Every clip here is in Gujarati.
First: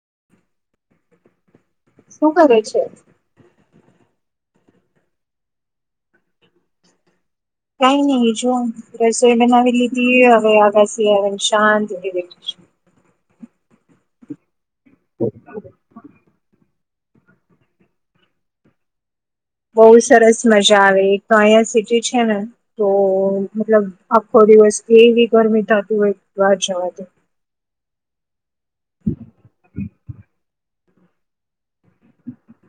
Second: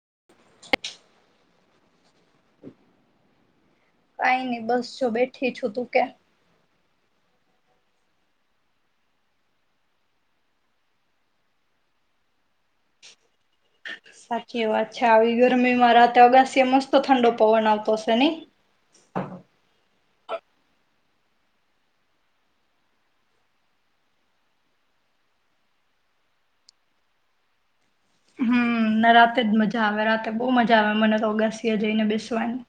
[inaudible] શું કરે છે? કઈ નઈ બસ જો બેઠી છુ, તુ કે? કઈ નઈ જો રસોઈ બનાવી લીધી, હવે અગાસી યે શાંતિથી બેઠીસુ. [inaudible] કે [unintelligible] ચ્છા આવી ગરમીમાં રાતે અગાસી મસ્ત તો ઠંડો પવન આવતો હશે નહીં? બહુ સરસ મજા આવે, એક તો અહીંયા સિટી છે ને, તો મતલબ આખો દિવસ એવી ગરમી થતી હોય બહાર જવાથી. હમ્મ ન રાતે જ મજા આવે, રાતે બહુ મજા આવે મને તો ઓગાસીએ જઈને બેસવાની.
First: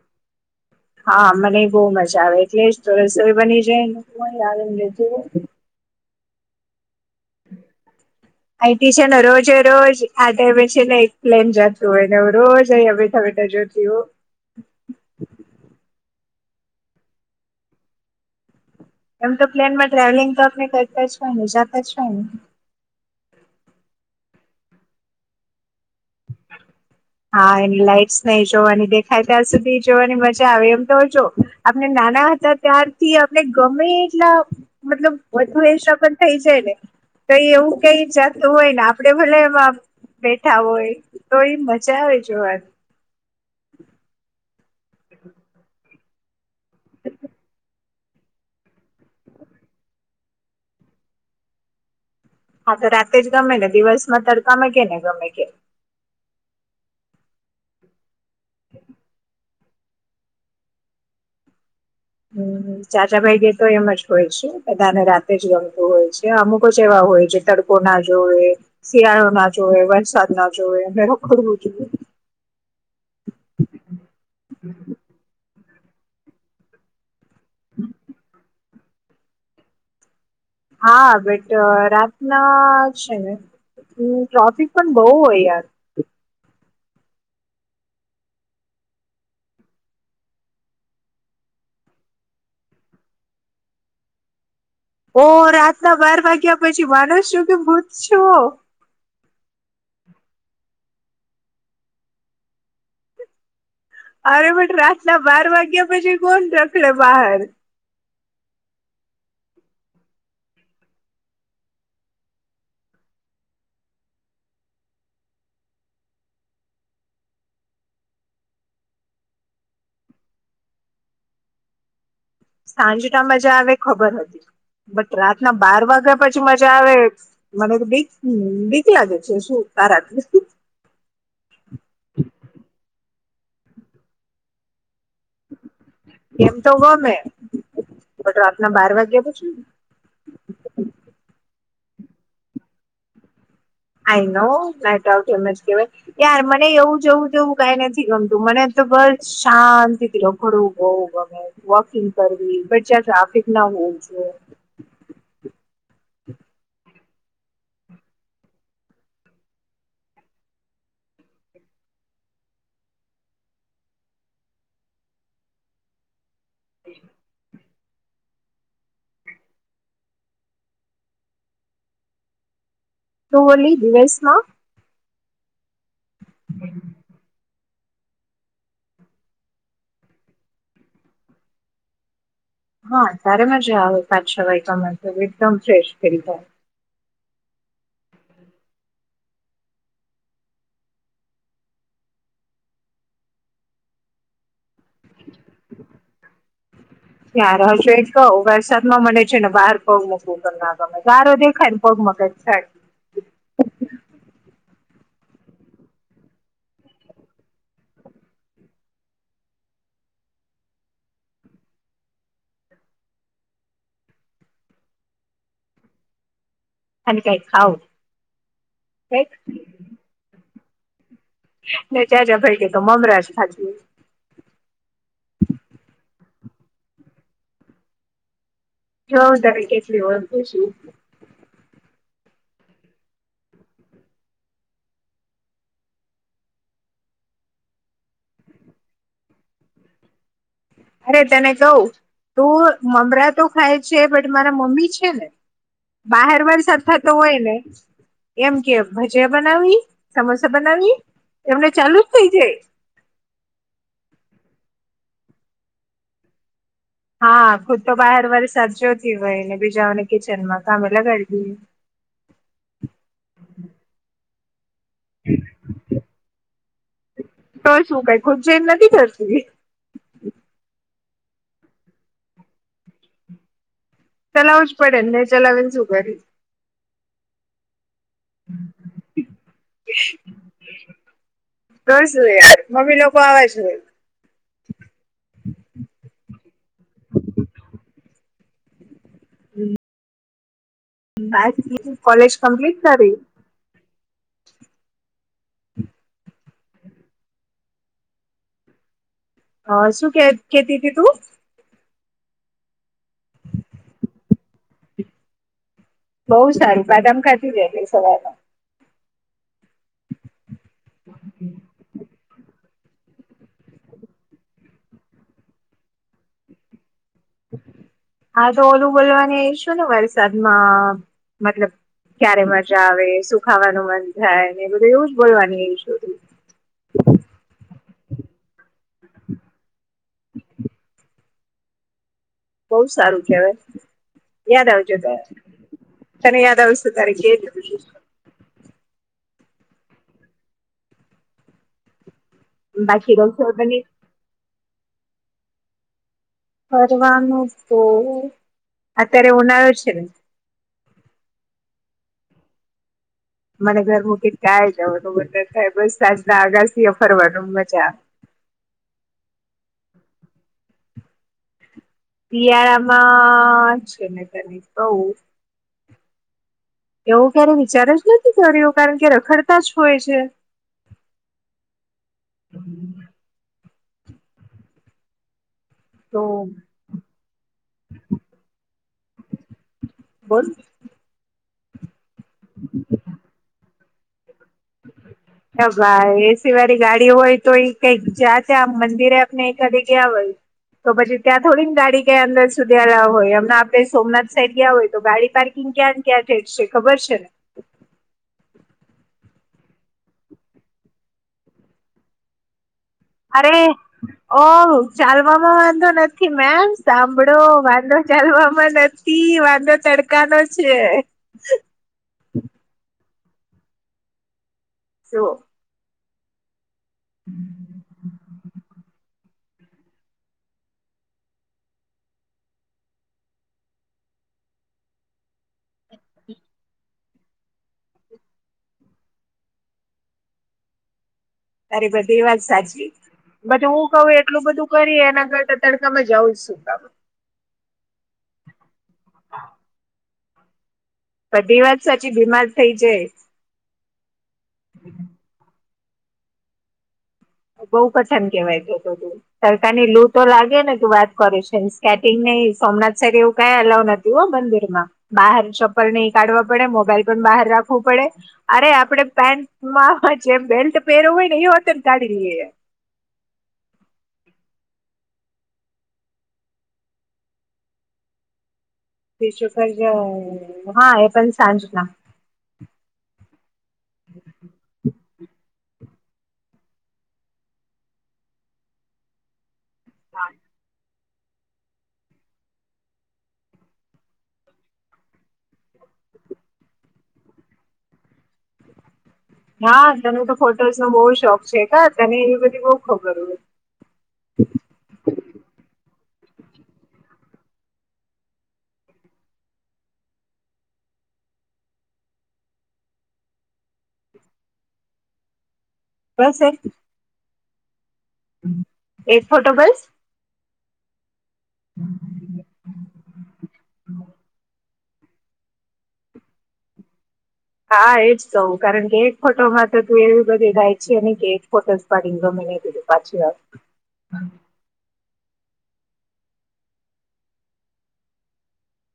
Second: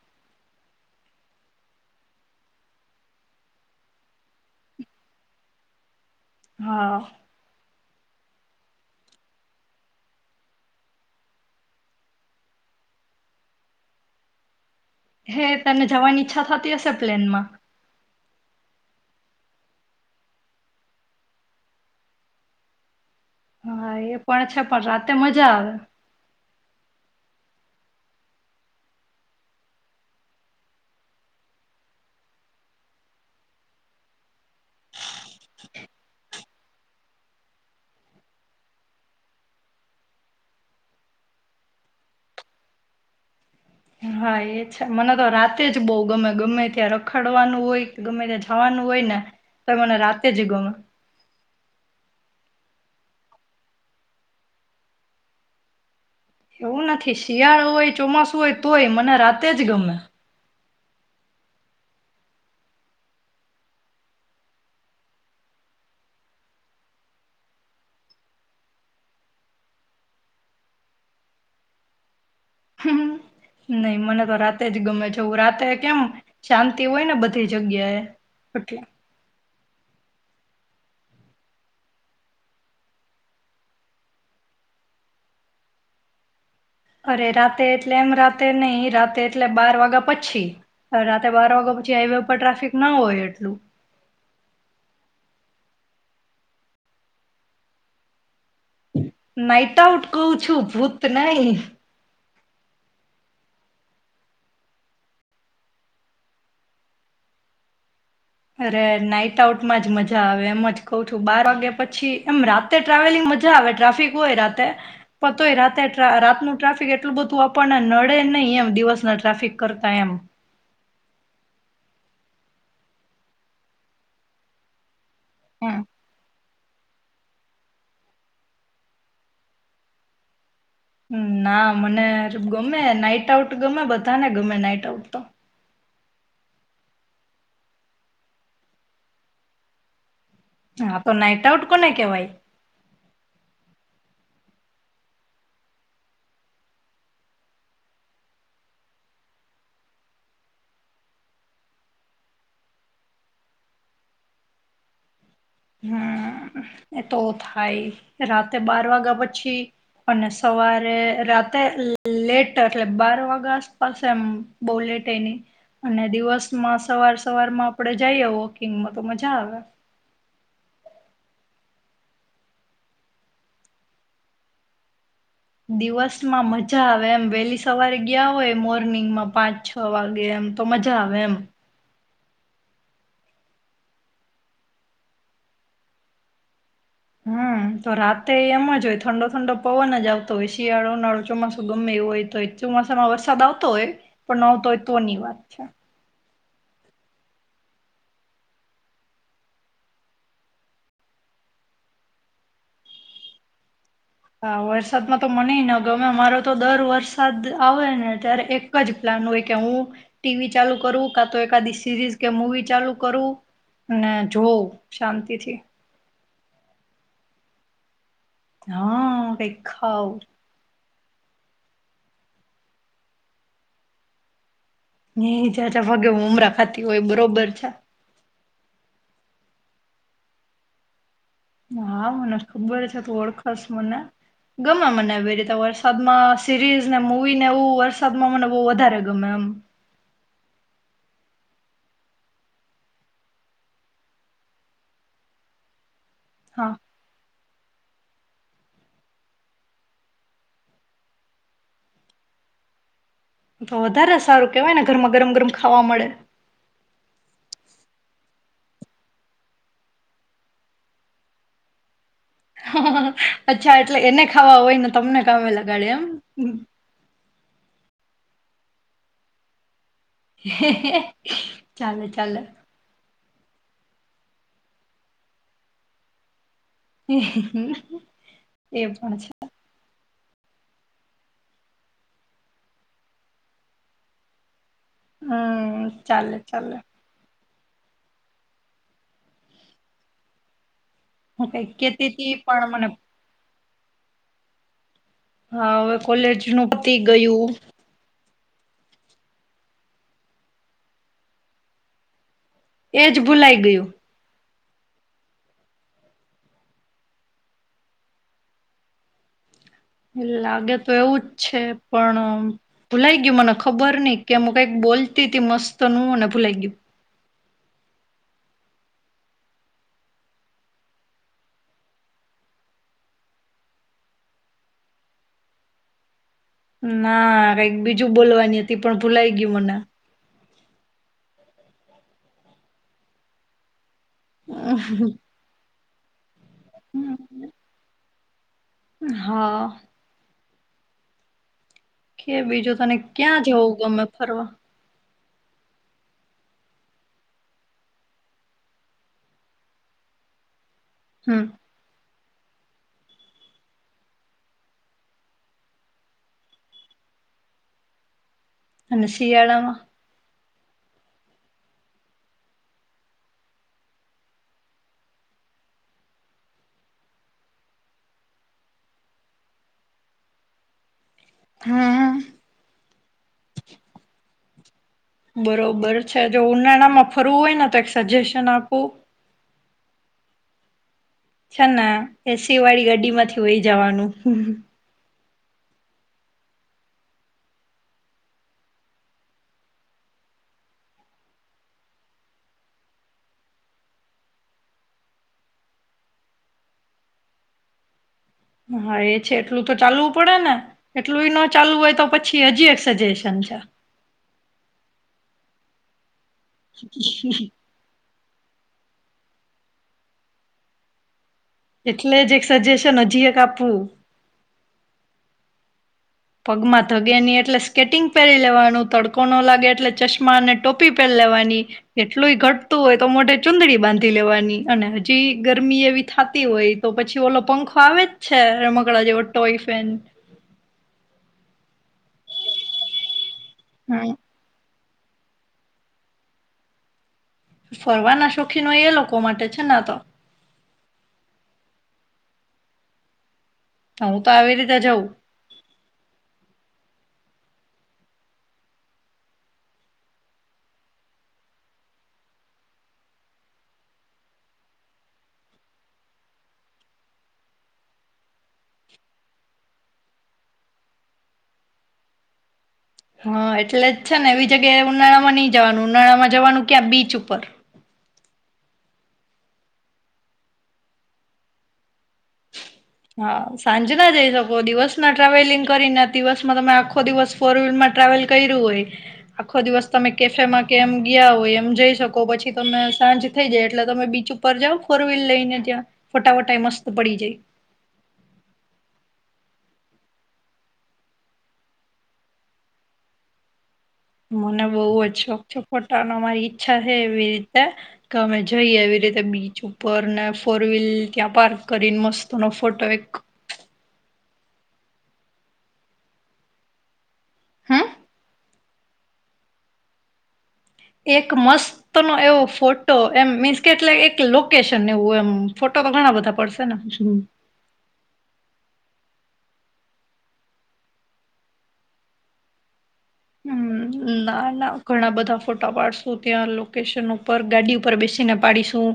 હા મને બહુ મજા આવે, એટલે જ તો રસોઈ બની જાય [inaudible] હા. અહીથી છે ને રોજે રોજ આ ટાઈમે છે ને એક પ્લેન જતું હોય, ને રોજ અહીયા બેઠા બેઠા જોતી હો. હે તને [unintelligible] થતી હશે પ્લેનમાં. એમ તો પ્લેન માં ટ્રાવેલિંગ તો આપને કરતા જ હોય, ને જાતા જ હોય ને. અ યે પણ છે, પણ રાતે મજા આવે. હા એની લાઈટસ નહી જોવાની દેખાય ત્યાં સુધી જોવાની મજા આવે, એમ તો જો આપણે નાના હતા ત્યારથી આપને ગમે એટલા મતલબ વધુ એસા પણ થઈ જાય ને તો એ એવું કઈ જાતું હોય ને આપણે ભલે એમાં બેઠા હોય તો એ મ જા હોય જો વાની. હા એ છે, મને તો રાતે જ બહુ ગમે. ગમે ત્યાં રખડવાનું હોય કે ગમે ત્યાં જવાનું હોય ને તો મને રાતે જ ગમે. હા તો રાતે જ ગમે ને, દિવસમાં તડકામે કે ને ગમે કે. ઉ નથી શિયાળો હોય, ચોમાસું હોય તોય, મને રાત તે જ ગમે. હમ્મ ચાચા ભાઈ ગ તો એમ જ હોય છે, બધાને રાતે જ ગમતું હોય છે અમુક જ એવા હોય છે તડકો ના જોવેએ, શિયાળો ના જોવે, વરસાદ ના જોવેએ, અને રખડવું જોઈએ. નહી મને તો રાતે જ ગમે છે. હું રાતે કેમ શાંતિ હોય ને બધ તે જગ્યા એ. [unintelligible] હા બટ રાતના છે ને ટ્રાફિક પણ બહુ હોય યાર. અરે રાતે એટલે એમ રાતે નહિ, રાતે એટલે બાર વાગ્યા પછી રાતે બાર વાગ્યા પછી હાઈવે ઉપર ટ્રાફિક ના હોય એટલું. ઓ રાતના બાર વાગ્યા પછી માણસ છું કે ભૂત છુ. નાઈટ આઉટ કઉ છું ભૂત નય. અરે પણ રાતના બાર વાગ્યા પછી કોણ રખડે બહાર. અરે, નાઈટ આઉટમાં જ મજા આવે, એમ જ કહ છું બાર વાગ્યા પછી એમ રાતે ટ્રાવેલિંગ મજા આવે ટ્રાફિક હોય રાતે પણ તોય રાતે રાતનું ટ્રાફિક એટલું બધું આપણને નડે નહી, એમ દિવસના ટ્રાફિક કરતા એમ. સાંજના મજા આવે ખબર હતી. રાતના હમ બાર વાગા પછ મજા આવે, મને ત બીક બીક લાગે છે શું તારાથી. ના મને ગમે નઈટ [unintelligible] ગમે બધાને ગમે નાઈટ આઉટ તો એતો ગમે [unintelligible] રાતના બાર વાગ્યા પછી હા તો નાઈટ આઉટ કોને કેવાય આઈ નો નાઇટઆઉટ એમ જ કેવાય યાર મને એવું જવું જવું કઈ નથી ગમતું મને તો બસ શાંતિથી રખડવું બઉ ગમે વોકિંગ કરવી બટ જં ટ્રાફિક ના હોવ જોઈએ. હમ એ તો થાય રાતે બાર વાગ્યા પછી અને સવારે રાતે લેટ એટલે બાર વાગ્યા આસપાસ એમ બો લેટ એ ની અને દિવસ માં સવાર સવાર મા આપડે જઈએ વોકિંગમાં તો મજા આવે. તુ [unintelligible] દિવસમાં મજા આવે એમ વેલી સવારે ગયા હોય મોર્નિંગમાં પાંચ છ વાગે એમ તો મજા આવે એમ હા તારે મજા આવે પાછ છ વાયગા હોય એકદમ ફ્રેશ થઈ જાય હમ તો રાતે એમ જ હોય ઠંડો ઠંડો પવન જ આવતો હોય શિયાળો ઉનાળો ચોમાસું ગમે એઇ હોય તો ચોમાસામાં વરસાદ આવતો હોય પણ ન આવતો હોય તોની વાત છે. ત્યાં [unintelligible] કવ વરસાદમાં મને છે ને બહાર પગ મૂકવું [unintelligible] ગારો દેખાયને પગ મા કાયક થાય હા વરસાદમાં તો મને ય ન ગમે મારો તો દર વરસાદ આવે ને ત્યારે એક જ પ્લાન હોય કે હું ટીવી ચાલુ કરું કા તો એકાદી સિરીઝ કે મવી ચાલુ કરું અને જોઉં શાંતિથી અને કઈ ખાવ હ દેખાવ જ્યાં જ્યા ભાઈ કે તો મમરાજ ખા [unintelligible] મમરા ખાતી હોય બરોબર છે હા તમે કેટલી હોત [unintelligible] છું હા મને ખબર છે ત ઓળખશ મને ગમે મને રીતે વરસાદમાં સિરીઝ ને મવી ને એવું વરસાદમાં મને બો વધારે ગમે એમ અરે તને કહ તું મમરા તો ખાય છે બટ મારા મમ્મી છે ને બહાર હા વરસાદ થતો હોય ને એમ કે ભજીયા બનાવી સમોસા બનાવીવી એમને ચાલુ જ થઇ જાય. તો વધારે સારું કેવાય ને ઘરમાં ગરમ ગરમ ખાવા મળે. હા ખુદ તો બહાર વરસાદ જોતી હોય ને બીજાઓને કિચન માં કામે લગાડી દઈ. અચ્છા એટલે એને ખાવા હોય ન તમને કામે લગાડે એમ તુ કાય ખુદ ચેન્જ નથી થતી હેહે ચાલો ચાલો ચલાવું જ પડે ને નહી, ચલાવી ને શું કરી. [inaudible] [unintelligible] [unintelligible] હવે અમે લોકો આવા છે. હમ્મ ચાલે ચાલે. હમ્મ. હું કઈ [unintelligible] કેતી કોલેજ હતી પણ કમ્પ્લીટ મને કરી. હા હવે કોલેજ નું પતી ગયું. અ શું કે કેતી હતી તું. એજ ભૂલાઈ ગયું. બહુ સારું બાદામ ખાતી જ એટલે સવારે. લાગે તો એવું જ છે, પણ ભૂલાઈ ગયું મને ખબર નઈ કે હું કઈક બોલતી તી મસ્ત નું ને ભૂલાઈ ગયું. હા તો ઓલું બોલવાની ઈસુ ને વરસાદમાં મતલબ ક્યારે મજા આવે સુખાવાનું મન થાય, ને એ બધું એવું જ બોલવાની ઈ [unintelligible] તે પણ ભૂલાઈ ગયું મને. બો સારું કહેવાય. યાદ આવજો [unintelligible] તને યાદ આવશે તારી [unintelligible] હા. કે, બીજું તને બાકી ક્યાં જવું રસોઈ ગમે ફરવા? ફરવાનું તો, અત્યારે ઉનાળો છે, ને હમ્મ. મને ઘર મુકીન ક્યાંય જવાનું મન ના થાય, બસ સાંજના અગાસીએ ફરવાનું, મજા. અને શિયાળામાં? શિયાળામાં, છે ને તને કહુ એવો ક્યારે વિચાર જ નથી કર્યો, કારણ કે રખડતા જ હોય છે. હા. બરો બર તો છે, જો ઉનાળામાં ફરવું હોયને તો એક સજેશન આપું? બોલ? છે ને એસીવાળી ગાડીમાંથી વહી જાવાનું. હમ. ભાઈ, એ સી વાળી ગાડી હોય, તો ઈ કંઈક જ્યાં ત્યાં મંદિરે આપને એકાદ જગ્યાએ ગ્યા હોય, તો પછી ત્યાં થોડીન ગાડી કંઈ અંદર સુધી અલાવ હોય, અમના આપણે સોમનાથ સાઈડ ગ્યા હોય, તો ગાડી પાર્કિંગ ક્યાં ક્યાં ઠેક છે, ખબર છે ને? હા, એ છે એટલું તો ચાલવું પડે ને, એટલું ય નો ચાલવું હોય તો પછી હજી સજેશન અરે, છે ઓ, ચાલવામાં વાં [inaudible] મેમ સાંભળો વાંધો ચાલવામાં નથી. ઈ વાંધો તડકાનો છે એટલે જ એક સજેશન હજીએ કાપવું સો- પગમાં... ધગે ની એટલે સ્કેટિંગ પહેરી લેવાનું થોડું કોનો લાગે એટલે ચશ્મા અને ટોપી પહેન લેવાની એટલુંય ઘટતું હોય તો મોઢે ચુંદડી બાંધી લેવાની અને હજીય ગરમી એવી થાતી હોય તો પછી ઓલો પંખો આવે જ છે રમકડાં જેવો ટોય ફેન બરીબર એ વાત સાચી બટ હું કઉું હમ એટલું બધું.. કરી એના કરતા તડકામાં જાવું જ શું કામ ફરવાના શોખીન હોય એ લોકો માટે છે ને આ તો બધી વાત સાચી બીમાર થઇ જાય હું તો આવી રીતે જઉં બઉ પછન કેવાય તો તો સરકારની લું તો લાગે ને કે વાત કર છે સ્કેટિંગ નહી સોમનાથ સાઇટ એવું કાઈ અલાવ નથી હો મંદિરમાં બહાર ચપ્પલ નહી કાઢવા પડે મોબાઈલ પણ બહાર રાખવું પડે અરે આપડે પેન્ટમાં જે બેલ્ટ પહેરું હોય ને એ હોતન ફ [unintelligible] હા એટલે જ છે ને એવી જગ્યાએ ઉનાળામાં નઈ જવાનું ઉનાળામાં જવાનું ક્યાં બીચ ઉપર બીચ ઉપર જ હા એ પણ સાંજના હા સાંજ ના જઈ શકો દિવસ ના ટ્રાવેલિંગ કરીને દિવસમાં તમે આખો દિવસ ફોર વ્હીલરમાં ટ્રાવેલ કર્યું હોય આખો દિવસ તમે કેફેમાં કે એમ ગિયા હોય એમ જઈ શકો પછી તમે સાંજ થઈ જાય એટલે તમે બીચ ઉપર જઓ ફોર વ્હીલ લઈને ત્યાં ફોટાવોટાએ મસ્ત પડી જાય. વાહ તને તો ફોટોસ નો બહુ શોખ છે કા તને એવી બધી બહું ખબર હોય. મને બવ જ શોખ છે પણ અને મારી ઈચ્છા છે એવી રીતે કે અમે જઈએ એવી રીતે બીચ ઉપર ને ફોર વ્હીલ ત્યાં પાર્ક કરીને મસ્ત નો ફોટો એક બસ [inaudible] હમ એક ફોટો બસ? એક મસ્ત નો એવો ફોટો એમ મીન્સ કે એટલે એક લોકેશન અને એવું એમ ફોટો તો ઘણા બધા પડશે ને? હા એજ કવું કારણ કે એક ફોટોમાં તો તું એવી બધી ડાય છે નઈ કે એક ફોટોસ પાડીને નીકળી પાછી આવ. હમ ના ના ઘણા બધા ફોટા પાડશું ત્યાં લોકેશન ઉપર ગાડી ઉપર બેસીને પાડીશું.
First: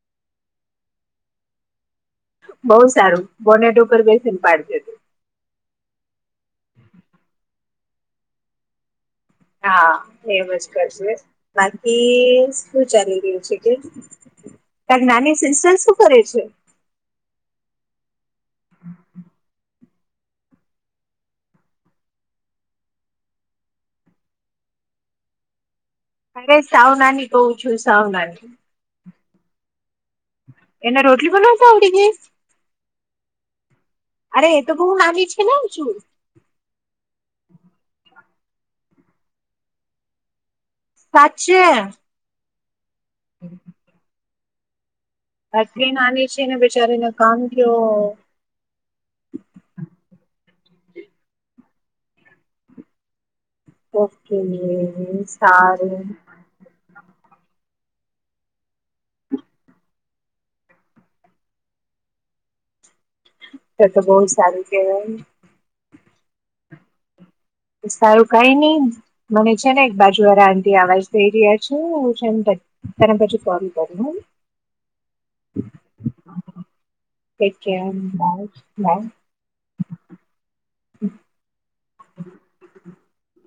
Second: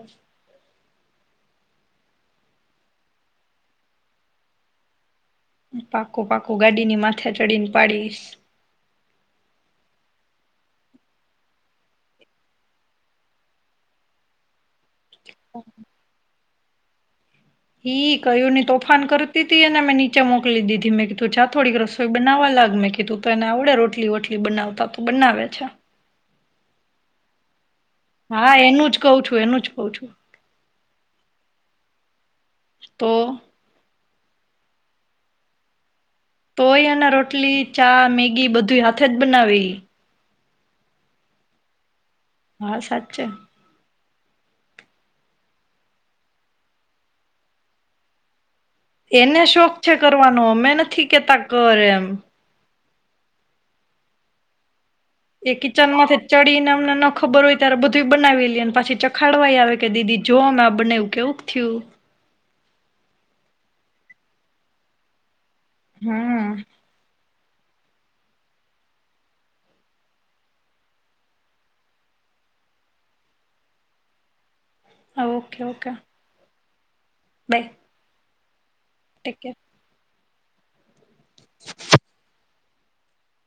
બહુ સારું બોનેટ ઉપર બેસીને પાડ જે તું. પાકું પાકું ગાડીની માથે ચડીને પાડીશ. હા એમજ કરશે બાકી શું ચાલી રહ્યું છે કે. તારી નાની સિસ્ટર શું કરે છે? ઈ કયુંની તોફાન કરતી તી અને મેં નીચ નીચે મોકલી દીધી મેં કીધું જા થોડીક રસોઈ બનાવવા લાગ મેં કીધું તો એને આવડે રોટલી વોટલી બનાવતા તો બનાવે છે. અરે સાવ નાની ક્વ છું સાવ નાની. હા એનું જ કઉ છું એનું જ કઉ છું. એને રોટલી બનાવતા આવડી ગઈ? તો. અરે એ તો બહુ નાની છે ને હજુ. તોય એને રોટલી, ચા, મેગી બધું હાથે જ બનાવે ઈ. સાચે? હા સાચ ચે. આટલી નાની છે ને બેચારિને કામ કયો હો. એને શોખ છે કરવાનો અમે નથી કેતા કર એમ. ઓકે. એ કિચન સારું માંથી ચડીને અમને ન ખબર હોય ત્યારે બધું બનાવી લે ને પછી ચખાડવાઈ આવે કે દીદી જો મે આ બનાવ્યું કેવુંક થયું? તે તો બહુ સારું કેવાય. હમ્મ. સારું કઈ નહી મને છે ને એક બાજુ વાળા આંટી અવાજ દઈ રહ્યા છે. હું છેન તને પછી કોલ કરું હે. હ ઓકે ઓકે. કઈક બાય કેન ભાઈ લાઇન. Take care [inaudible]